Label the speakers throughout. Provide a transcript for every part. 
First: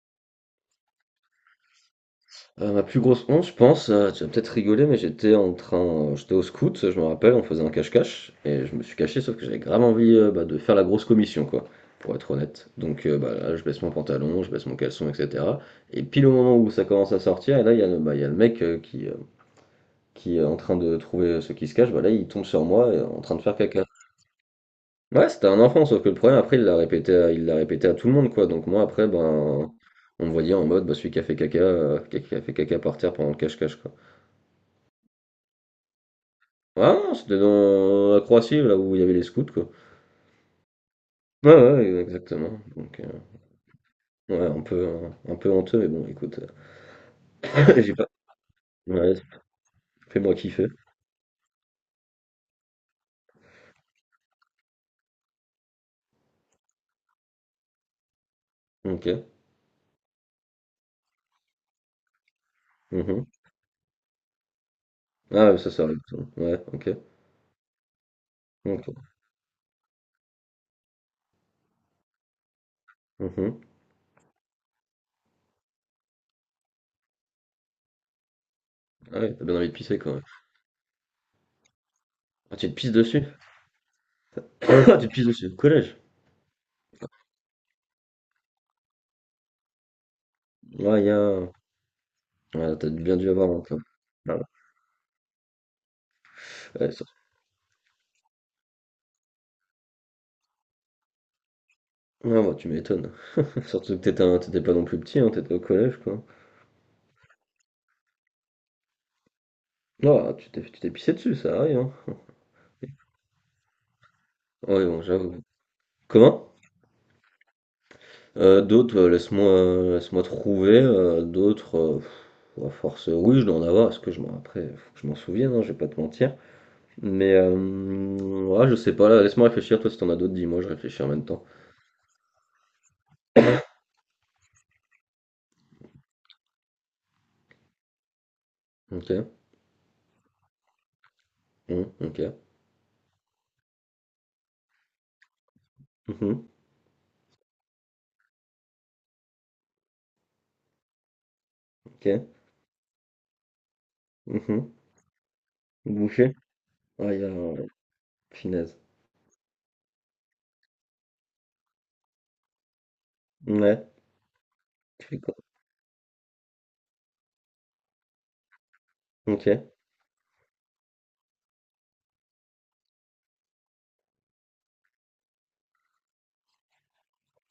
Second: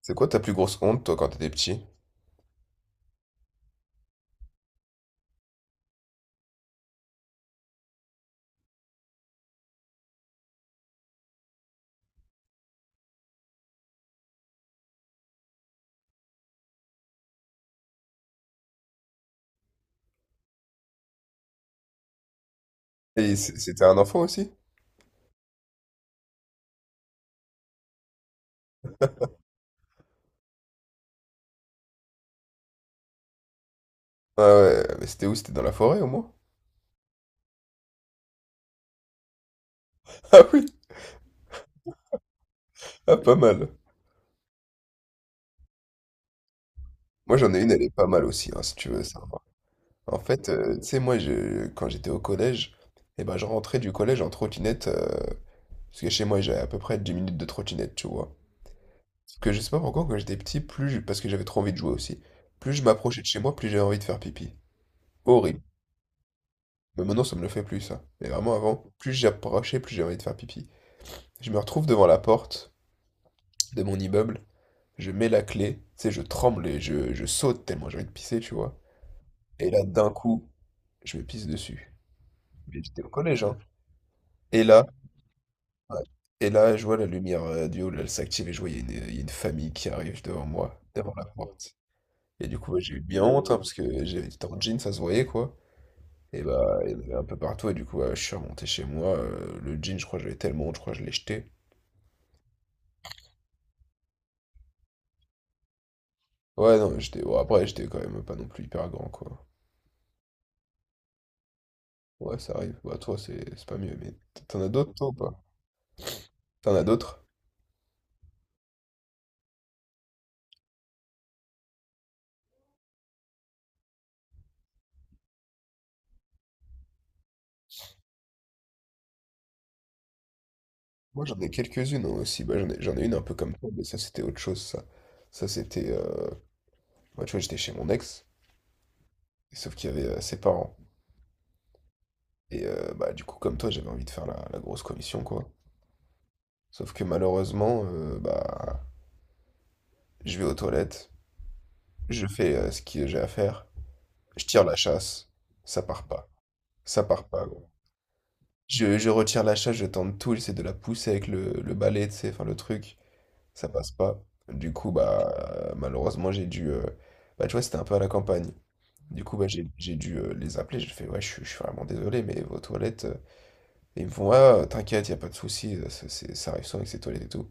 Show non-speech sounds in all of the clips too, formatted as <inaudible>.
Speaker 1: C'est quoi ta plus grosse honte, toi, quand t'étais petit?
Speaker 2: Ma plus grosse honte, je pense, tu vas peut-être rigoler, mais j'étais en train j'étais au scout, je me rappelle, on faisait un cache-cache et je me suis caché, sauf que j'avais grave envie, bah, de faire la grosse commission, quoi, pour être honnête. Donc bah, là, je baisse mon pantalon, je baisse mon caleçon et cetera, et pile au moment où ça commence à sortir, et là, il y a le, bah, il y a le mec, qui est en train de trouver ceux qui se cachent, bah, là, il tombe sur moi et en train
Speaker 1: Et
Speaker 2: de faire
Speaker 1: c'était
Speaker 2: caca.
Speaker 1: un enfant aussi?
Speaker 2: Ouais, c'était un enfant, sauf que le problème après, il l'a répété à tout le monde, quoi, donc moi après, ben, on me voyait en mode, bah, celui qui a fait caca, qui a fait caca par terre pendant le cache-cache, quoi.
Speaker 1: Ah ouais, mais c'était où? C'était dans la forêt, au moins?
Speaker 2: Ah, c'était dans la Croatie, là où il y avait les scouts, quoi.
Speaker 1: <laughs> Ah oui,
Speaker 2: Ouais, ouais, exactement. Donc,
Speaker 1: ah, pas mal.
Speaker 2: ouais, un peu, un peu honteux, mais bon, écoute,
Speaker 1: Moi, j'en ai une, elle
Speaker 2: <laughs>
Speaker 1: est
Speaker 2: j'ai
Speaker 1: pas
Speaker 2: pas.
Speaker 1: mal aussi, hein, si tu veux
Speaker 2: Ouais,
Speaker 1: savoir. En
Speaker 2: fais-moi
Speaker 1: fait,
Speaker 2: kiffer.
Speaker 1: tu sais, moi, je, quand j'étais au collège, eh ben, je rentrais du collège en trottinette, parce que chez moi, j'avais à peu près 10 minutes de trottinette, tu vois.
Speaker 2: Ok.
Speaker 1: Parce que je sais pas pourquoi, quand j'étais petit, parce que j'avais trop envie de jouer aussi, plus je m'approchais
Speaker 2: Mhm.
Speaker 1: de chez moi, plus j'avais envie de faire pipi.
Speaker 2: Ah, ouais,
Speaker 1: Horrible.
Speaker 2: ça arrive. Ça. Ouais, ok.
Speaker 1: Mais maintenant, ça me le fait plus, ça. Mais vraiment, avant,
Speaker 2: Ok.
Speaker 1: plus j'approchais, plus j'avais envie de faire pipi. Je me retrouve devant la porte
Speaker 2: Mhm.
Speaker 1: de mon immeuble. Je mets la clé, tu sais, je tremble et je saute tellement j'ai envie de pisser, tu vois.
Speaker 2: Ah ouais, t'as bien envie
Speaker 1: Et
Speaker 2: de
Speaker 1: là,
Speaker 2: pisser,
Speaker 1: d'un
Speaker 2: quoi. Ouais.
Speaker 1: coup, je me pisse dessus.
Speaker 2: Ah, tu te
Speaker 1: Mais
Speaker 2: pisses
Speaker 1: j'étais au
Speaker 2: dessus. <coughs>
Speaker 1: collège, hein. Et
Speaker 2: <laughs>
Speaker 1: là,
Speaker 2: Ah, tu te pisses dessus. Au collège.
Speaker 1: ouais, et là, je vois la lumière du haut, là, elle s'active et je vois, il y a une famille qui arrive devant moi,
Speaker 2: Ouais, il y
Speaker 1: devant la
Speaker 2: a.
Speaker 1: porte. Et du coup,
Speaker 2: Ouais,
Speaker 1: ouais,
Speaker 2: t'as
Speaker 1: j'ai eu
Speaker 2: bien
Speaker 1: bien
Speaker 2: dû
Speaker 1: honte,
Speaker 2: avoir,
Speaker 1: hein, parce
Speaker 2: encore.
Speaker 1: que
Speaker 2: Ah,
Speaker 1: j'étais en jean, ça se voyait, quoi. Et bah, il
Speaker 2: ouais,
Speaker 1: y en
Speaker 2: ça,
Speaker 1: avait un peu partout, et du coup, ouais, je suis remonté chez moi. Le jean, je crois que j'avais tellement honte, je crois que je l'ai jeté.
Speaker 2: ouais, bah, tu m'étonnes. <laughs> Surtout que t'étais pas non plus petit, hein, t'étais au collège, quoi.
Speaker 1: Ouais, non, j'étais. Bon, après, j'étais quand même pas non plus hyper grand, quoi.
Speaker 2: Ah, tu t'es pissé dessus, ça arrive, hein.
Speaker 1: Ouais, ça arrive. Bah, toi, c'est pas mieux, mais t'en as
Speaker 2: Ouais,
Speaker 1: d'autres,
Speaker 2: bon,
Speaker 1: toi, ou
Speaker 2: j'avoue.
Speaker 1: pas?
Speaker 2: Comment?
Speaker 1: T'en as d'autres?
Speaker 2: D'autres, laisse-moi trouver. À force, oui, je dois en avoir. Parce que je m'en après, Faut que je m'en souvienne, hein, je vais pas te mentir. Mais ouais, je sais pas. Là, laisse-moi réfléchir. Toi, si t'en as d'autres, dis-moi. Je réfléchis en
Speaker 1: Moi,
Speaker 2: même
Speaker 1: j'en
Speaker 2: temps.
Speaker 1: ai quelques-unes hein, aussi. Bah, j'en ai une un peu comme toi, mais ça, c'était autre chose, ça. Ça, c'était... bah, tu vois, j'étais chez mon ex,
Speaker 2: Ok.
Speaker 1: et sauf qu'il y avait ses parents.
Speaker 2: Mmh, ok.
Speaker 1: Et bah, du coup, comme toi, j'avais envie de faire la grosse commission, quoi.
Speaker 2: Mmh,
Speaker 1: Sauf que malheureusement, bah, je vais aux toilettes, je
Speaker 2: ok.
Speaker 1: fais ce que j'ai à faire, je tire
Speaker 2: Mmh.
Speaker 1: la chasse, ça part pas.
Speaker 2: Boucher.
Speaker 1: Ça
Speaker 2: Ah, il y
Speaker 1: part
Speaker 2: a
Speaker 1: pas,
Speaker 2: un-
Speaker 1: gros.
Speaker 2: Finesse.
Speaker 1: Je retire la chasse, je tente tout, j'essaie de la pousser avec le balai, tu sais, enfin le truc. Ça
Speaker 2: Ouais.
Speaker 1: passe pas. Du coup,
Speaker 2: Tu fais
Speaker 1: bah,
Speaker 2: quoi?
Speaker 1: malheureusement, j'ai dû. Bah, tu vois, c'était un peu à la campagne. Du coup, bah,
Speaker 2: Ok.
Speaker 1: j'ai dû les appeler. J'ai fait, ouais, je suis vraiment désolé, mais vos toilettes. Et ils me font, ah, t'inquiète, y a pas de souci, ça, ça arrive souvent avec ces toilettes et tout.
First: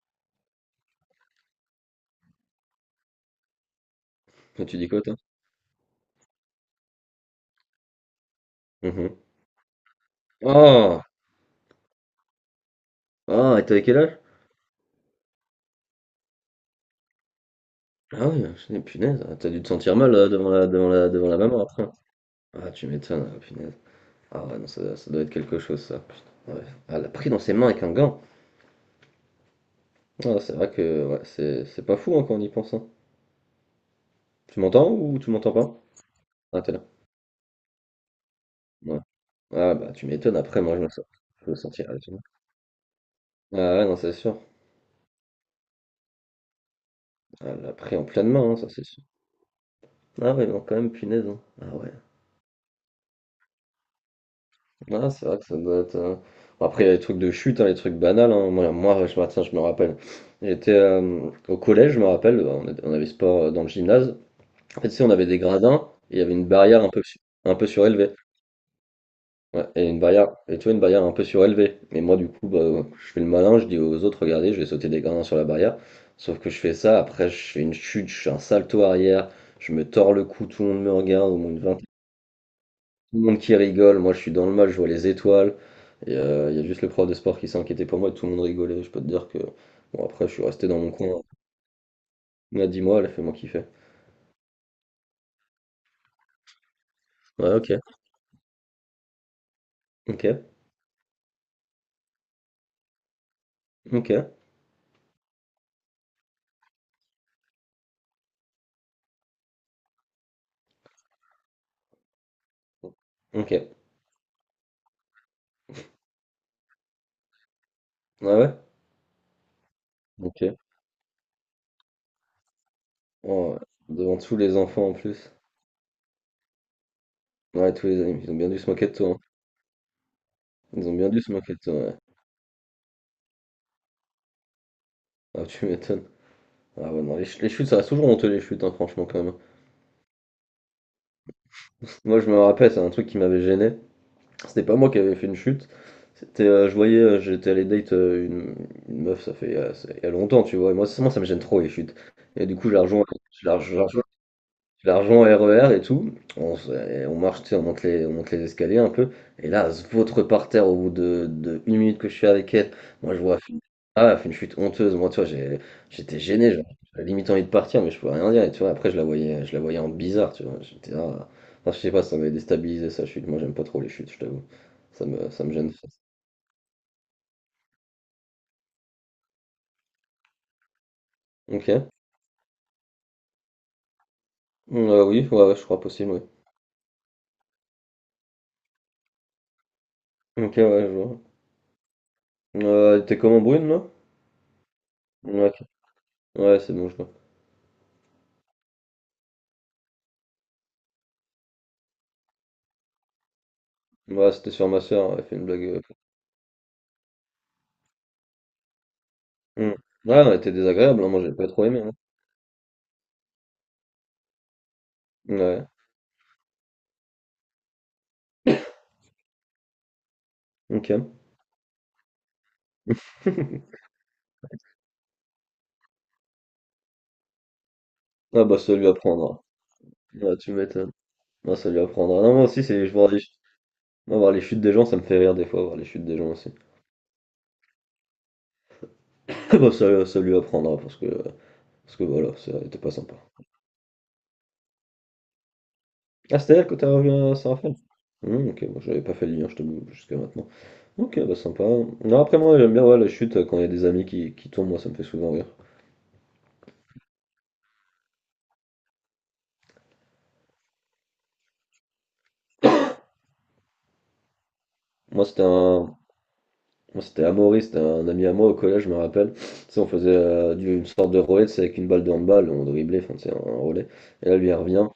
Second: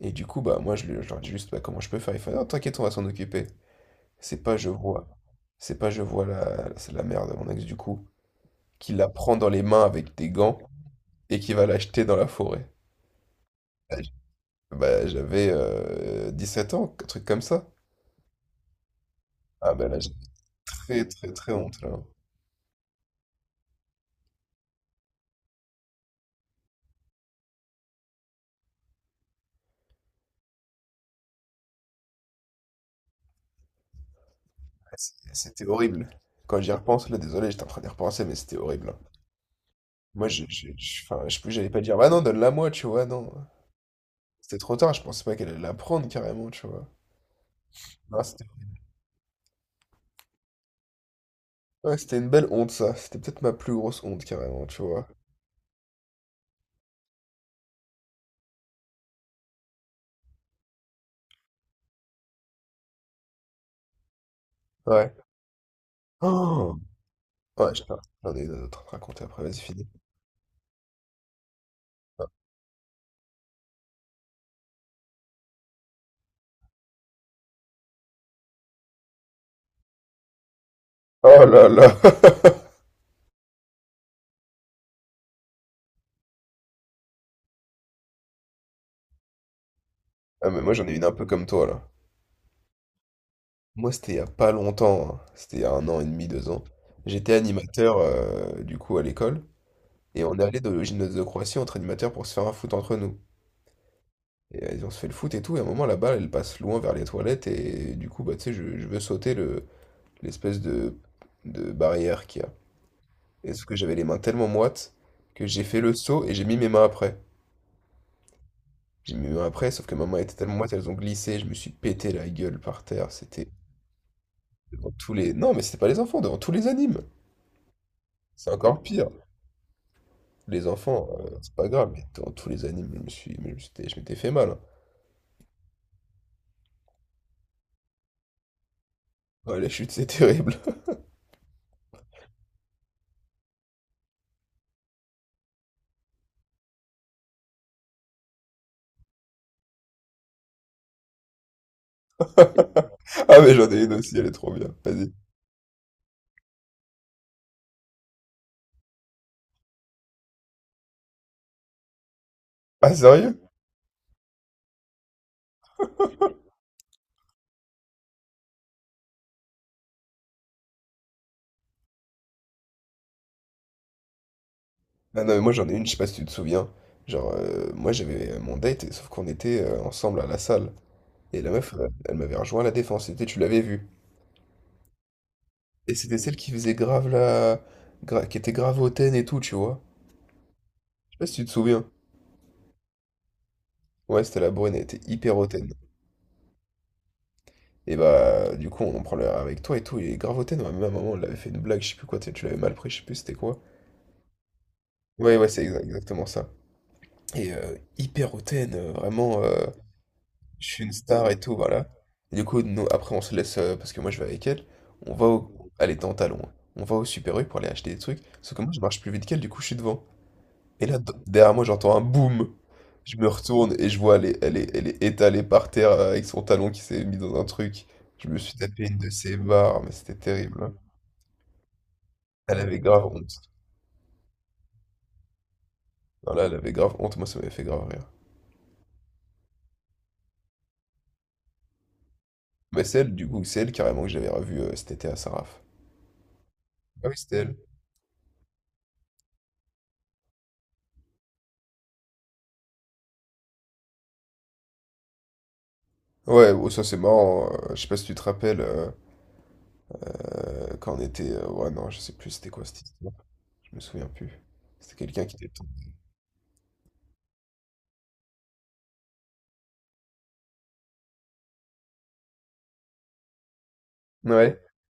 Speaker 1: Et du coup, bah, moi, je leur dis juste, bah, comment je peux faire? Ils font, non, t'inquiète, on va s'en occuper. C'est pas,
Speaker 2: Toi,
Speaker 1: je
Speaker 2: tu dis quoi,
Speaker 1: vois.
Speaker 2: toi?
Speaker 1: C'est pas, je vois c'est la mère de mon ex, du coup, qui la
Speaker 2: Mmh.
Speaker 1: prend dans les mains avec des gants
Speaker 2: Oh,
Speaker 1: et qui va l'acheter dans la forêt.
Speaker 2: ah, et t'avais quel âge?
Speaker 1: Bah, j'avais 7 ans, un truc comme ça.
Speaker 2: Ah oui, je dis, punaise, t'as dû te
Speaker 1: Ah ben
Speaker 2: sentir
Speaker 1: là,
Speaker 2: mal là, devant la, devant
Speaker 1: très,
Speaker 2: la, devant
Speaker 1: très,
Speaker 2: la
Speaker 1: très
Speaker 2: maman
Speaker 1: honte,
Speaker 2: après.
Speaker 1: là.
Speaker 2: Ah, tu m'étonnes, ah, punaise. Ah ouais, non, ça doit être quelque chose, ça. Putain, ouais. Elle a pris dans ses mains avec un gant. Ah, c'est vrai que ouais, c'est pas fou hein, quand on y pense. Hein. Tu m'entends ou tu m'entends
Speaker 1: C'était
Speaker 2: pas?
Speaker 1: horrible. Quand
Speaker 2: Ah,
Speaker 1: j'y
Speaker 2: t'es là.
Speaker 1: repense, là, désolé, j'étais en train d'y repenser, mais c'était horrible, hein.
Speaker 2: Ouais. Ah, bah, tu
Speaker 1: Moi,
Speaker 2: m'étonnes. Après, moi, je me sens.
Speaker 1: enfin, je sais
Speaker 2: Je
Speaker 1: plus,
Speaker 2: me
Speaker 1: j'allais pas dire,
Speaker 2: sentirais
Speaker 1: bah
Speaker 2: étonné.
Speaker 1: non, donne-la moi, tu vois, non.
Speaker 2: Ah, ouais, non, c'est sûr.
Speaker 1: C'était trop tard, je pensais pas qu'elle allait la prendre, carrément, tu vois.
Speaker 2: Ah, elle l'a pris en
Speaker 1: Non,
Speaker 2: pleine main,
Speaker 1: c'était
Speaker 2: hein, ça, c'est sûr. Ah, ouais, non, quand même, punaise. Hein. Ah, ouais.
Speaker 1: ouais, c'était une belle honte, ça. C'était peut-être ma plus grosse honte, carrément, tu vois.
Speaker 2: Ah, c'est vrai que ça doit être. Euh, bon, après, il y a les trucs de chute, hein, les trucs banals. Hein. Moi, je me tiens, je me rappelle. J'étais au collège, je me rappelle. On avait sport dans le gymnase. En fait, tu sais, on
Speaker 1: Ouais.
Speaker 2: avait des gradins et il y avait une
Speaker 1: Oh!
Speaker 2: barrière un peu, su- un peu
Speaker 1: Ouais,
Speaker 2: surélevée.
Speaker 1: j'en ai une autre à te raconter après, vas-y,
Speaker 2: Ouais,
Speaker 1: finis.
Speaker 2: et une barrière, et tu vois, Une barrière un peu surélevée. Mais moi, du coup, bah, je fais le malin, je dis aux autres, regardez, je vais sauter des gradins sur la barrière. Sauf que je fais ça, après, je fais une chute, je fais un salto arrière, je me tords le cou, tout le monde me regarde, au
Speaker 1: Oh
Speaker 2: moins une
Speaker 1: là
Speaker 2: vingtaine,
Speaker 1: là! <laughs>
Speaker 2: tout le monde qui rigole. Moi, je suis dans le mal, je vois les étoiles. Et il y a juste le prof de sport qui s'est inquiété pour moi et tout le monde rigolait. Je peux te dire que, bon, après, je suis
Speaker 1: Ah, mais
Speaker 2: resté
Speaker 1: moi,
Speaker 2: dans
Speaker 1: j'en
Speaker 2: mon
Speaker 1: ai une un
Speaker 2: coin.
Speaker 1: peu comme toi, là.
Speaker 2: On a dit, moi, elle a fait moi kiffer.
Speaker 1: Moi, c'était il y a pas longtemps, hein. C'était il y a 1 an et demi, 2 ans. J'étais
Speaker 2: Ouais, ok,
Speaker 1: animateur, du coup, à l'école. Et
Speaker 2: ok,
Speaker 1: on est au gymnase de Croatie entre animateurs pour se faire un foot entre nous.
Speaker 2: ok,
Speaker 1: Et on se fait le foot et tout, et à un moment la balle elle passe loin vers les toilettes et du coup bah tu sais je veux sauter le l'espèce de barrière qu'il y a.
Speaker 2: ok.
Speaker 1: Et sauf que j'avais les mains tellement moites que j'ai fait le saut et j'ai mis mes mains après.
Speaker 2: Ouais, ouais.
Speaker 1: J'ai mis mes mains après, sauf que mes mains étaient tellement
Speaker 2: Ok.
Speaker 1: moite elles ont glissé, je me suis pété la gueule par terre, c'était
Speaker 2: Oh, ouais. Devant tous les enfants
Speaker 1: devant
Speaker 2: en
Speaker 1: tous
Speaker 2: plus.
Speaker 1: les. Non mais c'était pas les enfants, devant tous les animes.
Speaker 2: Ouais, tous les animes, ils ont
Speaker 1: C'est
Speaker 2: bien dû se
Speaker 1: encore
Speaker 2: moquer de
Speaker 1: pire.
Speaker 2: toi. Hein.
Speaker 1: Les
Speaker 2: Ils ont
Speaker 1: enfants,
Speaker 2: bien dû se
Speaker 1: c'est
Speaker 2: moquer de
Speaker 1: pas
Speaker 2: toi,
Speaker 1: grave,
Speaker 2: ouais.
Speaker 1: mais devant tous les animes, je me suis. Mais je m'étais fait mal, hein.
Speaker 2: Ah, tu m'étonnes. Ah ouais, non, les chutes, ça reste toujours honteux, les chutes, hein, franchement, quand même.
Speaker 1: Ouais, la chute, c'est <laughs> terrible.
Speaker 2: Moi, je me rappelle, c'est un truc qui m'avait gêné. C'était pas moi qui avais fait une chute. J'étais allé date une meuf, il y a longtemps, tu vois. Et moi, ça me gêne trop, les chutes. Et du coup,
Speaker 1: <laughs> Ah
Speaker 2: je
Speaker 1: mais
Speaker 2: la,
Speaker 1: j'en
Speaker 2: je
Speaker 1: ai une aussi, elle est trop bien.
Speaker 2: la
Speaker 1: Vas-y.
Speaker 2: rejoins au RER et tout. On, se- et On marche, tu sais, on monte les escaliers un peu. Et là, elle se vautre par terre au bout de une minute que je suis avec elle.
Speaker 1: Ah
Speaker 2: Moi, je vois,
Speaker 1: sérieux?
Speaker 2: elle fait une- Ah, ouais, elle fait une chute honteuse. Moi, tu vois, j'ai- J'étais gêné. Genre, j'avais limite envie de partir, mais je pouvais rien dire. Et tu vois, après, je la voyais en bizarre, tu vois. J'étais, ah. Enfin, je sais pas, ça m'avait déstabilisé sa chute. Moi, j'aime pas trop les chutes, je t'avoue.
Speaker 1: Ah non mais
Speaker 2: Ça
Speaker 1: moi
Speaker 2: me
Speaker 1: j'en
Speaker 2: gêne.
Speaker 1: ai une, je sais pas si tu te souviens. Genre moi j'avais mon date, sauf qu'on était ensemble à la salle. Et la meuf,
Speaker 2: Ok.
Speaker 1: elle m'avait rejoint à la défense, c'était tu l'avais vue.
Speaker 2: Oui, ouais, ouais, je crois
Speaker 1: Et
Speaker 2: possible,
Speaker 1: c'était
Speaker 2: oui.
Speaker 1: celle qui faisait grave la... qui était grave hautaine et tout, tu vois.
Speaker 2: Ok, ouais, je
Speaker 1: Je sais
Speaker 2: vois.
Speaker 1: pas si tu te souviens.
Speaker 2: T'es comment brune, là?
Speaker 1: Ouais, c'était la brune, elle était hyper
Speaker 2: Ouais, ok.
Speaker 1: hautaine.
Speaker 2: Ouais, c'est bon, je vois.
Speaker 1: Et bah du coup on prend le avec toi et tout, il est grave hautaine, ouais, même à un moment on l'avait fait une blague, je sais plus quoi, tu sais, tu l'avais mal pris, je sais plus c'était quoi.
Speaker 2: Ouais, c'était sur ma soeur, elle
Speaker 1: Ouais
Speaker 2: fait une
Speaker 1: ouais
Speaker 2: blague.
Speaker 1: c'est
Speaker 2: Euh,
Speaker 1: exactement ça. Et hyper hautaine, vraiment.
Speaker 2: mm. Ouais, on a été
Speaker 1: Je suis une
Speaker 2: désagréable, hein. Moi,
Speaker 1: star
Speaker 2: j'ai
Speaker 1: et
Speaker 2: pas
Speaker 1: tout,
Speaker 2: trop aimé.
Speaker 1: voilà.
Speaker 2: Hein.
Speaker 1: Et du coup, nous, après, on se laisse, parce que moi, je vais avec elle, on va au...
Speaker 2: Ouais,
Speaker 1: Elle était en talons, hein. On va au Super U pour aller acheter des trucs, sauf que moi, je marche plus vite qu'elle, du coup, je suis devant. Et
Speaker 2: ok.
Speaker 1: là, derrière moi, j'entends un boum. Je me retourne
Speaker 2: <laughs>
Speaker 1: et je vois, elle est étalée par terre avec son talon qui s'est mis dans un truc. Je me
Speaker 2: Ah
Speaker 1: suis
Speaker 2: bah ça
Speaker 1: tapé
Speaker 2: lui
Speaker 1: une de ses
Speaker 2: apprendra.
Speaker 1: barres, mais c'était
Speaker 2: Ah, tu
Speaker 1: terrible, hein.
Speaker 2: m'étonnes. Ah, ça lui apprendra. Non, moi
Speaker 1: Elle
Speaker 2: aussi,
Speaker 1: avait
Speaker 2: c'est je
Speaker 1: grave
Speaker 2: vois les...
Speaker 1: honte.
Speaker 2: Moi, voir les chutes des gens, ça me fait rire des fois, voir les chutes des gens
Speaker 1: Non, là,
Speaker 2: aussi.
Speaker 1: elle avait grave honte, moi, ça m'avait fait grave rire.
Speaker 2: <laughs> Ah bah ça, ça lui apprendra parce que voilà, ça était
Speaker 1: Mais
Speaker 2: pas
Speaker 1: c'est
Speaker 2: sympa.
Speaker 1: elle, du coup, c'est elle carrément que j'avais revue cet été à Saraf.
Speaker 2: Ah, c'était elle que t'as
Speaker 1: Ah
Speaker 2: revu
Speaker 1: oui,
Speaker 2: à
Speaker 1: c'était elle.
Speaker 2: Saint-Raphaël? Hmm, ok, moi j'avais pas fait le lien, je t'avoue, jusqu'à maintenant. Ok, bah sympa. Non, après moi j'aime bien ouais, la chute quand il y a qui tombent, moi ça me fait souvent rire.
Speaker 1: Ouais, oh, ça c'est marrant. Je sais pas si tu te rappelles. Quand on était. Ouais, non, je sais plus c'était quoi cette histoire. Je me souviens plus. C'était quelqu'un
Speaker 2: Moi
Speaker 1: qui
Speaker 2: c'était
Speaker 1: était tombé.
Speaker 2: un, Moi, c'était Amaury, c'était un ami à moi au collège, je me rappelle. Tu sais, on faisait une sorte de relais, c'est avec une balle de handball, on driblait, enfin, c'est un relais. Et là, lui, il
Speaker 1: Ouais,
Speaker 2: revient,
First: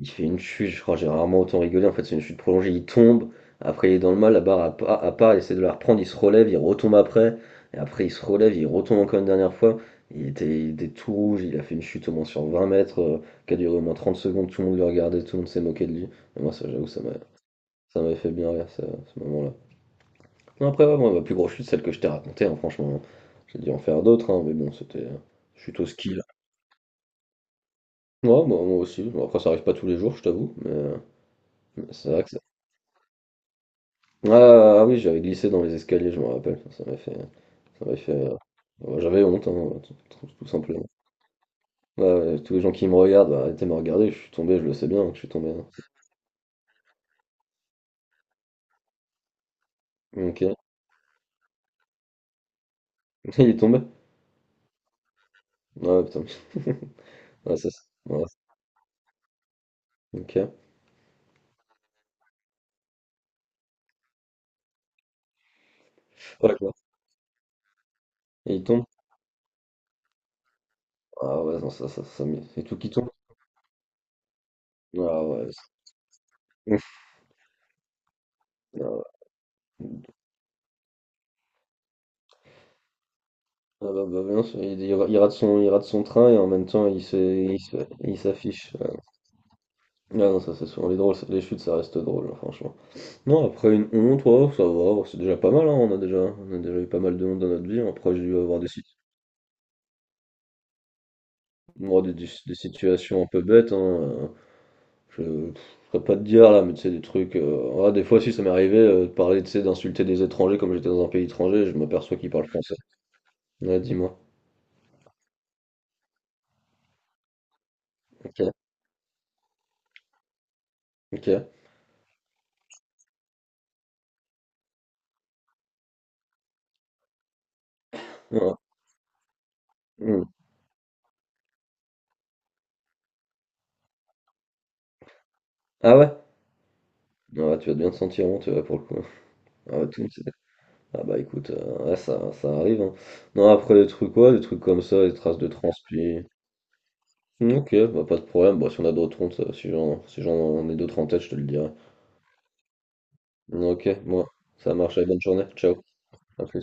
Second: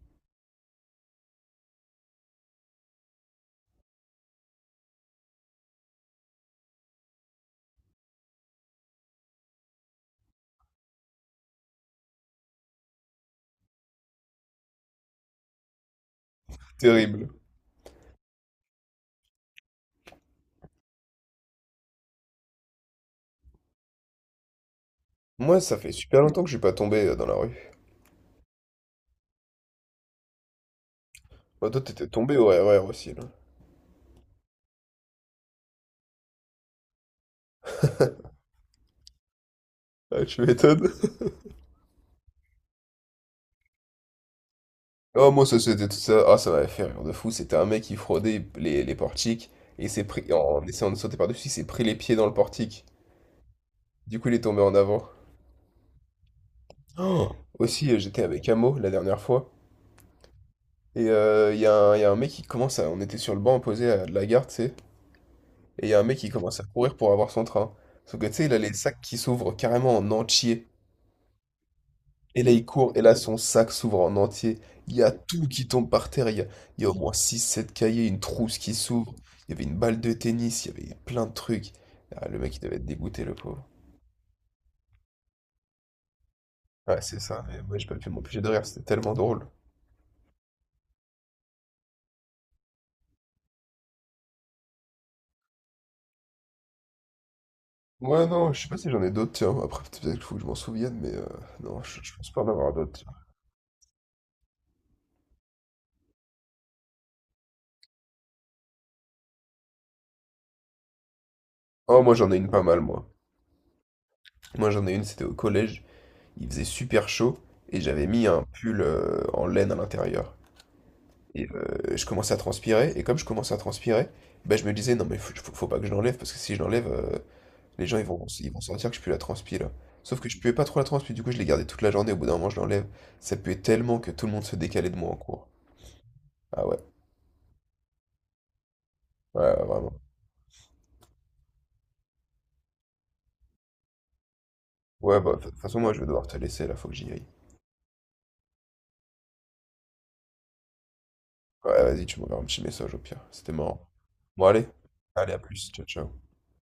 Speaker 2: il fait une chute, je crois, j'ai rarement autant rigolé, en fait, c'est une chute prolongée, il tombe, après, il est dans le mal, la barre à pas, à part, il essaie de la reprendre, il se relève, il retombe après, et après, il se relève, il retombe encore une dernière fois. Il était tout rouge, il a fait une chute au moins sur 20 mètres, qui a duré au moins 30 secondes, tout le monde le regardait, tout le monde s'est moqué de lui. Et moi, ça, j'avoue,
Speaker 1: terrible.
Speaker 2: ça m'avait fait bien rire, ça, ce moment-là. Non, après, ouais, moi, ma plus grosse chute, celle que je t'ai racontée, hein, franchement, j'ai dû en faire d'autres, hein, mais bon, c'était
Speaker 1: Moi, ça
Speaker 2: chute au
Speaker 1: fait
Speaker 2: ski,
Speaker 1: super
Speaker 2: là.
Speaker 1: longtemps que je suis pas tombé dans la rue.
Speaker 2: Ouais, bah, moi aussi, bon, après, ça arrive pas tous les jours, je t'avoue,
Speaker 1: Moi, toi,
Speaker 2: mais
Speaker 1: t'étais
Speaker 2: c'est vrai que
Speaker 1: tombé
Speaker 2: ça...
Speaker 1: au RER aussi, là.
Speaker 2: Ah, ah oui, j'avais glissé dans les escaliers, je me rappelle, ça m'a fait... Ça m'a fait bah, j'avais honte, hein,
Speaker 1: Ah, tu
Speaker 2: tout simplement.
Speaker 1: m'étonnes.
Speaker 2: Ouais, ouais, tous les gens qui me regardent, bah, arrêtez de me regarder, je suis tombé, je le sais bien hein, que je suis
Speaker 1: Oh, moi,
Speaker 2: tombé.
Speaker 1: ça,
Speaker 2: Hein.
Speaker 1: c'était tout ça. Ah, ça m'avait fait rire de fou. C'était un mec qui fraudait les portiques et il s'est pris,
Speaker 2: Ok, <laughs>
Speaker 1: en essayant de sauter par-dessus, il s'est pris les pieds dans le portique.
Speaker 2: il est tombé?
Speaker 1: Du coup, il est tombé en avant.
Speaker 2: Ouais, putain, ouais,
Speaker 1: Oh,
Speaker 2: c'est ça,
Speaker 1: aussi,
Speaker 2: ouais,
Speaker 1: j'étais avec Amo la dernière fois.
Speaker 2: ok.
Speaker 1: Et il y a un mec qui commence à. On était sur le banc opposé à de la gare, tu sais. Et il y a un mec qui
Speaker 2: Ouais,
Speaker 1: commence à
Speaker 2: quoi.
Speaker 1: courir pour avoir son train. Sauf que tu sais, il
Speaker 2: Et
Speaker 1: a
Speaker 2: il
Speaker 1: les
Speaker 2: tombe?
Speaker 1: sacs qui s'ouvrent carrément en entier.
Speaker 2: Ah ouais, non,
Speaker 1: Et là,
Speaker 2: c'est
Speaker 1: il
Speaker 2: tout qui
Speaker 1: court, et
Speaker 2: tombe?
Speaker 1: là, son sac s'ouvre en entier. Il y a
Speaker 2: Ah
Speaker 1: tout
Speaker 2: ouais,
Speaker 1: qui tombe par terre.
Speaker 2: c'est-
Speaker 1: Il y a au moins six, sept cahiers, une trousse qui
Speaker 2: <laughs> Ah ouais.
Speaker 1: s'ouvre. Il y avait une balle de tennis, il y avait plein de trucs. Ah, le mec, il devait être dégoûté, le pauvre.
Speaker 2: Ah bah, bah, non, c'est- il rate son train et en même temps
Speaker 1: Ouais, c'est ça, mais
Speaker 2: il
Speaker 1: moi,
Speaker 2: se-
Speaker 1: j'ai pas pu
Speaker 2: il
Speaker 1: m'empêcher de rire,
Speaker 2: s'affiche.
Speaker 1: c'était
Speaker 2: Ouais.
Speaker 1: tellement drôle.
Speaker 2: Ah non, ça c'est souvent les drôles, ça- les chutes ça reste drôle, hein, franchement. Non, après une honte, ouais, ça va, ouais, c'est déjà pas mal, hein, on a déjà eu pas mal de honte dans notre vie. Hein. Après, j'ai
Speaker 1: Ouais,
Speaker 2: dû
Speaker 1: non,
Speaker 2: avoir
Speaker 1: je sais
Speaker 2: des,
Speaker 1: pas
Speaker 2: sit-
Speaker 1: si j'en ai d'autres, tiens. Après, peut-être qu'il faut que je m'en souvienne, mais non,
Speaker 2: moi,
Speaker 1: je pense pas en
Speaker 2: des
Speaker 1: avoir d'autres, tiens.
Speaker 2: situations un peu bêtes, hein, je ne saurais pas te dire là, mais tu sais, des trucs. Euh, ouais, des fois, si ça m'est arrivé de parler, tu sais, d'insulter des étrangers comme j'étais dans un pays étranger, je
Speaker 1: Oh, moi,
Speaker 2: m'aperçois
Speaker 1: j'en
Speaker 2: qu'ils
Speaker 1: ai
Speaker 2: parlent
Speaker 1: une pas
Speaker 2: français.
Speaker 1: mal, moi.
Speaker 2: Ouais, dis-moi.
Speaker 1: Moi, j'en ai une, c'était au collège. Il faisait super chaud et j'avais mis
Speaker 2: Ok,
Speaker 1: un pull en laine à l'intérieur.
Speaker 2: ok.
Speaker 1: Et je commençais à transpirer et comme je commençais à transpirer, bah, je me disais non mais faut pas que je l'enlève parce que si je l'enlève, les gens ils
Speaker 2: Ouais.
Speaker 1: vont sentir que je pue la transpi là. Sauf
Speaker 2: Hmm.
Speaker 1: que je puais pas trop la transpi, du coup je l'ai gardé toute la journée, au bout d'un moment je l'enlève. Ça puait tellement que tout le monde se décalait de moi en cours.
Speaker 2: Ah ouais?
Speaker 1: Ah ouais,
Speaker 2: Ah, tu vas bien te sentir honteux là, pour le coup.
Speaker 1: ouais, ouais,
Speaker 2: Ah, ouais,
Speaker 1: vraiment.
Speaker 2: tout le monde s'est- Ah, bah écoute, ouais, ça arrive. Hein. Non, après des trucs, ouais, des trucs comme ça, des
Speaker 1: Ouais bah
Speaker 2: traces
Speaker 1: de
Speaker 2: de
Speaker 1: toute façon moi je vais
Speaker 2: transpi.
Speaker 1: devoir te laisser là, faut que j'y aille.
Speaker 2: Ok, bah pas de problème. Bon, si on a d'autres hontes, si j'en ai d'autres en tête, je te le dirai.
Speaker 1: Ouais vas-y tu m'enverras un petit message au pire, c'était marrant.
Speaker 2: Ok, moi,
Speaker 1: Bon allez,
Speaker 2: ça marche, allez, bonne
Speaker 1: allez à
Speaker 2: journée,
Speaker 1: plus,
Speaker 2: ciao,
Speaker 1: ciao ciao.
Speaker 2: à plus.